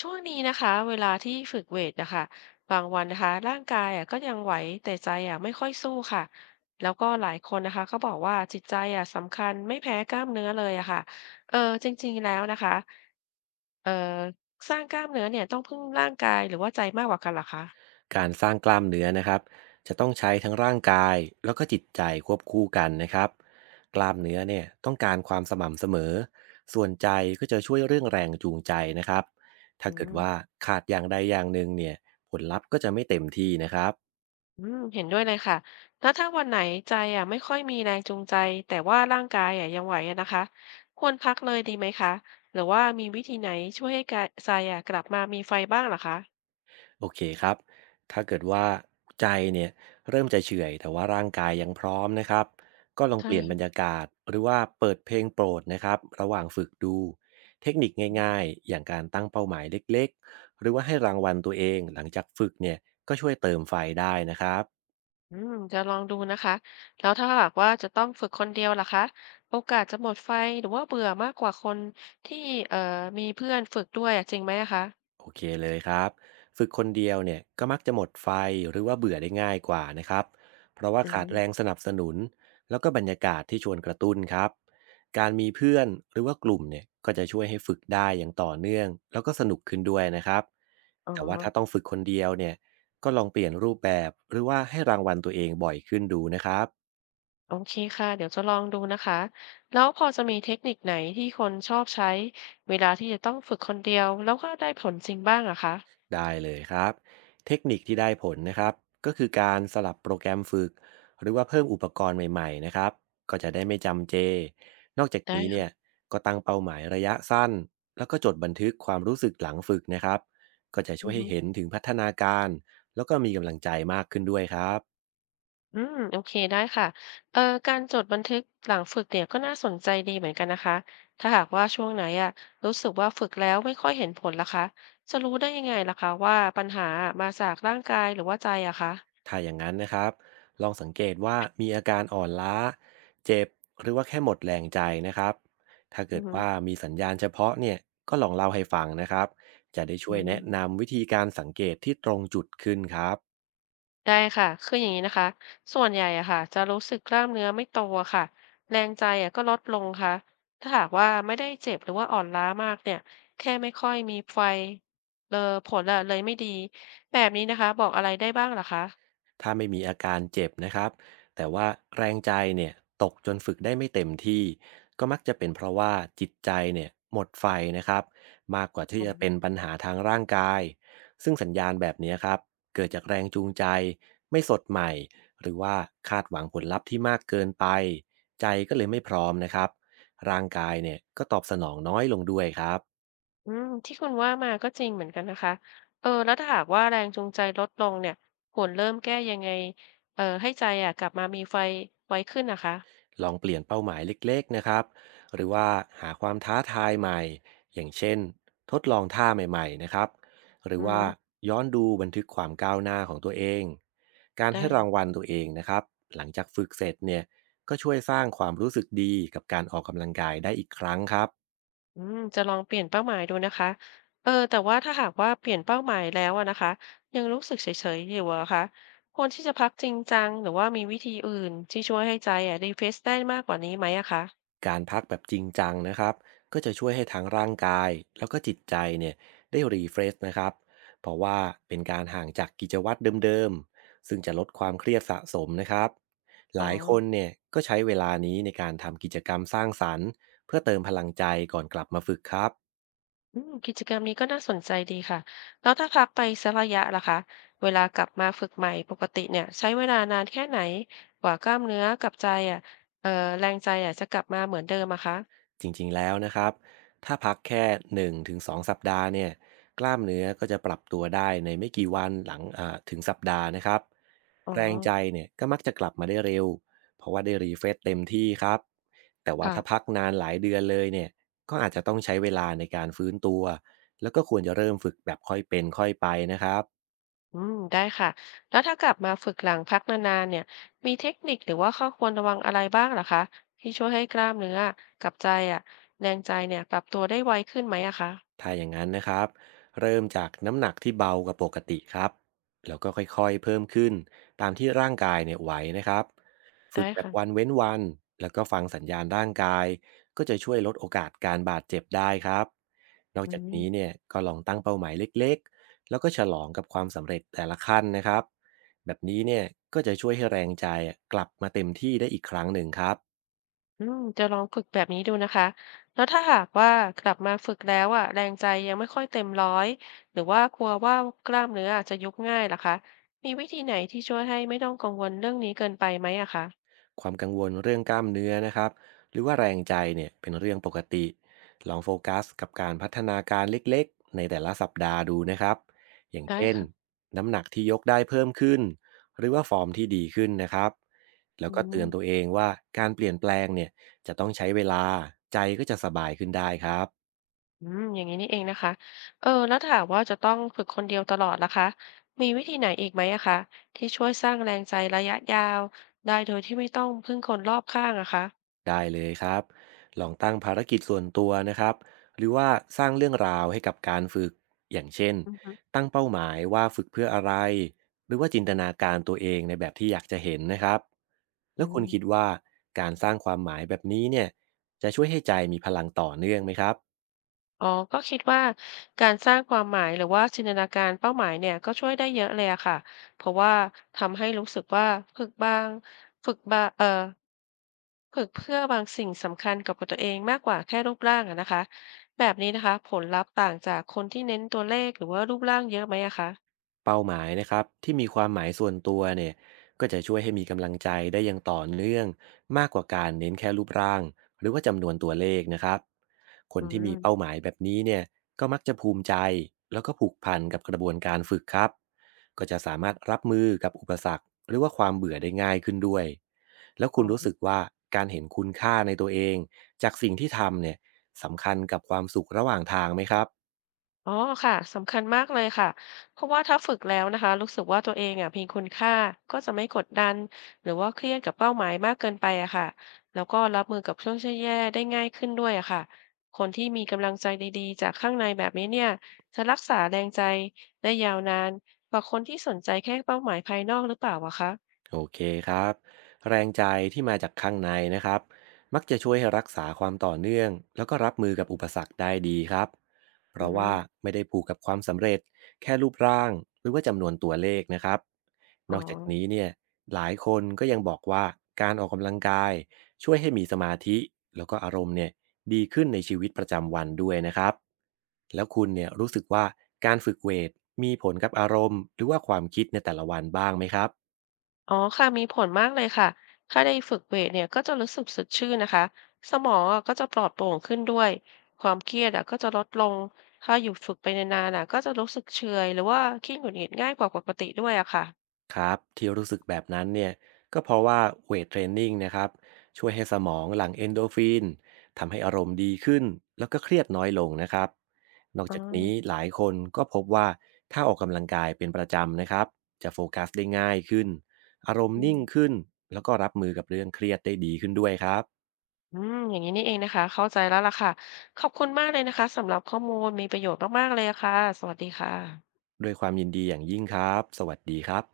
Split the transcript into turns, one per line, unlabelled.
ช่วงนี้นะคะเวลาที่ฝึกเวทนะคะบางวันนะคะร่างกายอ่ะก็ยังไหวแต่ใจอ่ะไม่ค่อยสู้ค่ะแล้วก็หลายคนนะคะก็บอกว่าจิตใจอ่ะสำคัญไม่แพ้กล้ามเนื้อเลยอะค่ะเออจริงๆแล้วนะคะเออสร้างกล้ามเนื้อเนี่ยต้องพึ่งร่างกายหรือว่าใจมากกว่ากันเหรอคะ
การสร้างกล้ามเนื้อนะครับจะต้องใช้ทั้งร่างกายแล้วก็จิตใจควบคู่กันนะครับกล้ามเนื้อเนี่ยต้องการความสม่ำเสมอส่วนใจก็จะช่วยเรื่องแรงจูงใจนะครับถ้า
อื
เกิด
ม
ว่าขาดอย่างใดอย่างหนึ่งเนี่ยผลลัพธ์ก็จะไม่เต็มที่นะครับ
อืมเห็นด้วยเลยค่ะแล้วถ้าวันไหนใจอ่ะไม่ค่อยมีแรงจูงใจแต่ว่าร่างกายอ่ะยังไหวอะนะคะควรพักเลยดีไหมคะหรือว่ามีวิธีไหนช่วยให้กายใจอ่ะกลับมามีไฟบ้างเหรอคะ
โอเคครับ ถ้าเกิดว่าใจเนี่ยเริ่มจะเฉื่อยแต่ว่าร่างกายยังพร้อมนะครับ ก็ลอง
ใช่
เปลี่ยนบรร
ค่ะ
ยากาศหรือว่าเปิดเพลงโปรดนะครับระหว่างฝึกดูเทคนิคง่ายๆอย่างการตั้งเป้าหมายเล็กๆหรือว่าให้รางวัลตัวเองหลังจากฝึกเนี่ยก็ช่วยเติมไฟได้นะครับ
อืมจะลองดูนะคะแล้วถ้าหากว่าจะต้องฝึกคนเดียวล่ะคะโอกาสจะหมดไฟหรือว่าเบื่อมากกว่าคนที่เอ่อมีเพื่อนฝึกด้วยอ่ะจริงไหมอะคะ
โอเคเลยครับฝึกคนเดียวเนี่ยก็มักจะหมดไฟหรือว่าเบื่อได้ง่ายกว่านะครับเพราะว่า
อื
ขาดแร
ม
งสนับสนุนแล้วก็บรรยากาศที่ชวนกระตุ้นครับการมีเพื่อนหรือว่ากลุ่มเนี่ยก็จะช่วยให้ฝึกได้อย่างต่อเนื่องแล้วก็สนุกขึ้นด้วยนะครับ
อ๋อ
แต่ว่าถ้าต้องฝึกคนเดียวเนี่ยก็ลองเปลี่ยนรูปแบบหรือว่าให้รางวัลตัวเองบ่อยขึ้นดูนะครับ
โอเคค่ะเดี๋ยวจะลองดูนะคะแล้วพอจะมีเทคนิคไหนที่คนชอบใช้เวลาที่จะต้องฝึกคนเดียวแล้วก็ได้ผลจริงบ้างอะคะ
ได้เลยครับเทคนิคที่ได้ผลนะครับก็คือการสลับโปรแกรมฝึกหรือว่าเพิ่มอุปกรณ์ใหม่ๆนะครับก็จะได้ไม่จำเจนอกจาก
ได้
นี้เนี่ย
ค่ะ
ก็ตั้งเป้าหมายระยะสั้นแล้วก็จดบันทึกความรู้สึกหลังฝึกนะครับก็จะช่ว
อื
ย
อ
ให้
ฮึ
เห็นถึงพัฒนาการแล้วก็มีกำลังใจมากขึ้นด้วยครับ
อืมโอเคได้ค่ะเอ่อการจดบันทึกหลังฝึกเนี่ยก็น่าสนใจดีเหมือนกันนะคะถ้าหากว่าช่วงไหนอะรู้สึกว่าฝึกแล้วไม่ค่อยเห็นผลล่ะคะจะรู้ได้ยังไงล่ะคะว่าปัญหามาจากร่างกายหรือว่าใจอะคะ
ถ้าอย่างนั้นนะครับ ลองสังเกตว่ามีอาการอ่อนล้า เจ็บ หรือว่าแค่หมดแรงใจนะครับ ถ้าเกิ
อือ
ด
ฮึ
ว่ามีสัญญาณเฉพาะเนี่ย ก็ลองเล่าให้ฟังนะครับ จะได้ช่
อื
วยแนะ
ม
นำวิธีการสังเกตที่ตรงจุดขึ้นครับ
ได้ค่ะ คืออย่างนี้นะคะ ส่วนใหญ่อะค่ะจะรู้สึกกล้ามเนื้อไม่โตอะค่ะ แรงใจอะก็ลดลงค่ะ ถ้าหากว่าไม่ได้เจ็บหรือว่าอ่อนล้ามากเนี่ย แค่ไม่ค่อยมีไฟเลอผลอะเลยไม่ดีแบบนี้นะคะบอกอะไรได้บ้างเหรอคะ
ถ้าไม่มีอาการเจ็บนะครับแต่ว่าแรงใจเนี่ยตกจนฝึกได้ไม่เต็มที่ก็มักจะเป็นเพราะว่าจิตใจเนี่ยหมดไฟนะครับมากกว่าที่
อื
จะเป็น
ม
ปัญหาทางร่างกายซึ่งสัญญาณแบบนี้ครับเกิดจากแรงจูงใจไม่สดใหม่หรือว่าคาดหวังผลลัพธ์ที่มากเกินไปใจก็เลยไม่พร้อมนะครับร่างกายเนี่ยก็ตอบสนองน้อยลงด้วยครับ
อืมที่คุณว่ามาก็จริงเหมือนกันนะคะเออแล้วถ้าหากว่าแรงจูงใจลดลงเนี่ยควรเริ่มแก้ยังไงเออให้ใจอะกลับมามีไฟไว้ขึ้นนะคะ
ลองเปลี่ยนเป้าหมายเล็กๆนะครับหรือว่าหาความท้าทายใหม่อย่างเช่นทดลองท่าใหม่ๆนะครับหรือ
อื
ว่า
ม
ย้อนดูบันทึกความก้าวหน้าของตัวเอง การให้
ได้
รางวัลตัวเองนะครับหลังจากฝึกเสร็จเนี่ยก็ช่วยสร้างความรู้สึกดีกับการออกกำลังกายได้อีกครั้งครับ
อืมจะลองเปลี่ยนเป้าหมายดูนะคะเออแต่ว่าถ้าหากว่าเปลี่ยนเป้าหมายแล้วอะนะคะยังรู้สึกเฉยๆอยู่อะคะควรที่จะพักจริงจังหรือว่ามีวิธีอื่นที่ช่วยให้ใจอะรีเฟรชได้มากกว่านี้ไหมอะคะ
การพักแบบจริงจังนะครับก็จะช่วยให้ทั้งร่างกายแล้วก็จิตใจเนี่ยได้รีเฟรชนะครับเพราะว่าเป็นการห่างจากกิจวัตรเดิมๆซึ่งจะลดความเครียดสะสมนะครับห
อ๋อ
ลายคนเนี่ยก็ใช้เวลานี้ในการทำกิจกรรมสร้างสรรค์เพื่อเติมพลังใจก่อนกลับมาฝึกครับ
อืมกิจกรรมนี้ก็น่าสนใจดีค่ะแล้วถ้าพักไปสักระยะล่ะคะเวลากลับมาฝึกใหม่ปกติเนี่ยใช้เวลานานแค่ไหนกว่ากล้ามเนื้อกับใจอะเออแรงใจอะจะกลับมาเหมือนเดิมอะคะ
จริงๆแล้วนะครับถ้าพักแค่1-2สองสัปดาห์เนี่ยกล้ามเนื้อก็จะปรับตัวได้ในไม่กี่วันหลังถึงสัปดาห์นะครับ
อ๋อ
แรงใจเนี่ยก็มักจะกลับมาได้เร็วเพราะว่าได้รีเฟรชเต็มที่ครับแต่ว่าถ้าพั
ค่ะ
กนานหลายเดือนเลยเนี่ยก็อาจจะต้องใช้เวลาในการฟื้นตัวแล้วก็ควรจะเริ่มฝึกแบบค่อยเป็นค่อยไปนะครับ
อืมได้ค่ะแล้วถ้ากลับมาฝึกหลังพักนานๆเนี่ยมีเทคนิคหรือว่าข้อควรระวังอะไรบ้างเหรอคะที่ช่วยให้กล้ามเนื้อกับใจอ่ะแรงใจเนี่ยปรับตัวได้ไวขึ้นไหมอะคะ
ถ้าอย่างนั้นนะครับเริ่มจากน้ำหนักที่เบากว่าปกติครับแล้วก็ค่อยๆเพิ่มขึ้นตามที่ร่างกายเนี่ยไหวนะครับฝึก
ได้
แบบ
ค่ะ
วันเว้นวันแล้วก็ฟังสัญญาณร่างกายก็จะช่วยลดโอกาสการบาดเจ็บได้ครับนอก
อื
จาก
ม
นี้เนี่ยก็ลองตั้งเป้าหมายเล็กๆแล้วก็ฉลองกับความสำเร็จแต่ละขั้นนะครับแบบนี้เนี่ยก็จะช่วยให้แรงใจกลับมาเต็มที่ได้อีกครั้งหนึ่งครับ
อืมจะลองฝึกแบบนี้ดูนะคะแล้วถ้าหากว่ากลับมาฝึกแล้วอ่ะแรงใจยังไม่ค่อยเต็มร้อยหรือว่ากลัวว่ากล้ามเนื้ออาจจะยุบง่ายเหรอคะมีวิธีไหนที่ช่วยให้ไม่ต้องกังวลเรื่องนี้เกินไปไหมอะคะ
ความกังวลเรื่องกล้ามเนื้อนะครับหรือว่าแรงใจเนี่ยเป็นเรื่องปกติลองโฟกัสกับการพัฒนาการเล็กๆในแต่ละสัปดาห์ดูนะครับอย่าง
ได้
เช่น
ค่ะ
น้ำหนักที่ยกได้เพิ่มขึ้นหรือว่าฟอร์มที่ดีขึ้นนะครับแล้ว
อื
ก็เตือ
ม
นตัวเองว่าการเปลี่ยนแปลงเนี่ยจะต้องใช้เวลาใจก็จะสบายขึ้นได้ครับ
อืมอย่างนี้นี่เองนะคะเออแล้วถามว่าจะต้องฝึกคนเดียวตลอดล่ะคะ มีวิธีไหนอีกไหมอะคะที่ช่วยสร้างแรงใจระยะยาวได้โดยที่ไม่ต้องพึ่งคนรอบข้างอะคะ
ได้เลยครับลองตั้งภารกิจส่วนตัวนะครับหรือว่าสร้างเรื่องราวให้กับการฝึก อย่างเช่น
อือฮึ
ตั้งเป้าหมายว่าฝึกเพื่ออะไร หรือว่าจินตนาการตัวเองในแบบที่อยากจะเห็นนะครับ
อื
แล้วคุณคิ
ม
ดว่าการสร้างความหมายแบบนี้เนี่ยจะช่วยให้ใจมีพลังต่อเนื่องไหมครับ
อ๋อก็คิดว่าการสร้างความหมายหรือว่าจินตนาการเป้าหมายเนี่ยก็ช่วยได้เยอะเลยอะค่ะ เพราะว่าทำให้รู้สึกว่าฝึกบางฝึกบาเอ่อฝึกเพื่อบางสิ่งสำคัญกับตัวเองมากกว่าแค่รูปร่างอะนะคะแบบนี้นะคะผลลัพธ์ต่างจากคนที่เน้นตัวเลขหรือว่ารูปร่างเยอะไหมอะคะ
เป้าหมายนะครับที่มีความหมายส่วนตัวเนี่ยก็จะช่วยให้มีกำลังใจได้อย่างต่อเนื่องมากกว่าการเน้นแค่รูปร่างหรือว่าจำนวนตัวเลขนะครับคน
อื
ที่มี
ม
เป้าหมายแบบนี้เนี่ยก็มักจะภูมิใจแล้วก็ผูกพันกับกระบวนการฝึกครับก็จะสามารถรับมือกับอุปสรรคหรือว่าความเบื่อได้ง่ายขึ้นด้วยแล้วคุ
อ๋
ณรู้สึก
อ
ว่าการเห็นคุณค่าในตัวเองจากสิ่งที่ทำเนี่ยสำคัญกับความสุขระหว่างทางไหมครับ
อ๋อค่ะสำคัญมากเลยค่ะเพราะว่าถ้าฝึกแล้วนะคะรู้สึกว่าตัวเองอ่ะมีคุณค่าก็จะไม่กดดันหรือว่าเครียดกับเป้าหมายมากเกินไปอะค่ะแล้วก็รับมือกับช่วงแย่ๆได้ง่ายขึ้นด้วยอะค่ะคนที่มีกำลังใจดีๆจากข้างในแบบนี้เนี่ยจะรักษาแรงใจได้ยาวนานกว่าคนที่สนใจแค่เป้าหมายภายนอกหรือเปล่าอะคะ
โอเคครับแรงใจที่มาจากข้างในนะครับมักจะช่วยให้รักษาความต่อเนื่องแล้วก็รับมือกับอุปสรรคได้ดีครับเพ
อื
ราะว่า
ม
ไม่ได้ผูกกับความสำเร็จแค่รูปร่างหรือว่าจำนวนตัวเลขนะครับน
อ๋อ
อกจากนี้เนี่ยหลายคนก็ยังบอกว่าการออกกำลังกายช่วยให้มีสมาธิแล้วก็อารมณ์เนี่ยดีขึ้นในชีวิตประจำวันด้วยนะครับแล้วคุณเนี่ยรู้สึกว่าการฝึกเวทมีผลกับอารมณ์หรือว่าความคิดในแต่ละวันบ้างไหมครับ
อ๋อค่ะมีผลมากเลยค่ะถ้าได้ฝึกเวทเนี่ยก็จะรู้สึกสดชื่นนะคะสมองอะก็จะปลอดโปร่งขึ้นด้วยความเครียดอ่ะก็จะลดลงถ้าอยู่ฝึกไปนานๆอ่ะก็จะรู้สึกเฉอยหรือว่าขี้หงุดหงิดง่ายกว่าปกติด้วยอะค่ะ
ครับที่รู้สึกแบบนั้นเนี่ยก็เพราะว่าเวทเทรนนิ่งนะครับช่วยให้สมองหลั่งเอนโดรฟินทำให้อารมณ์ดีขึ้นแล้วก็เครียดน้อยลงนะครับนอก
อ๋อ
จากนี้หลายคนก็พบว่าถ้าออกกำลังกายเป็นประจำนะครับจะโฟกัสได้ง่ายขึ้นอารมณ์
อื
นิ่ง
ม
ขึ้นแล้วก็รับมือกับเรื่องเครียดได้ดีขึ้นด้วยครับ
อืมอย่างนี้นี่เองนะคะเข้าใจแล้วล่ะค่ะขอบคุณมากเลยนะคะสำหรับข้อมูลมีประโยชน์มากๆเลยอะค่ะสวัสดีค่ะ
ด้วยความยินดีอย่างยิ่งครับสวัสดีครับ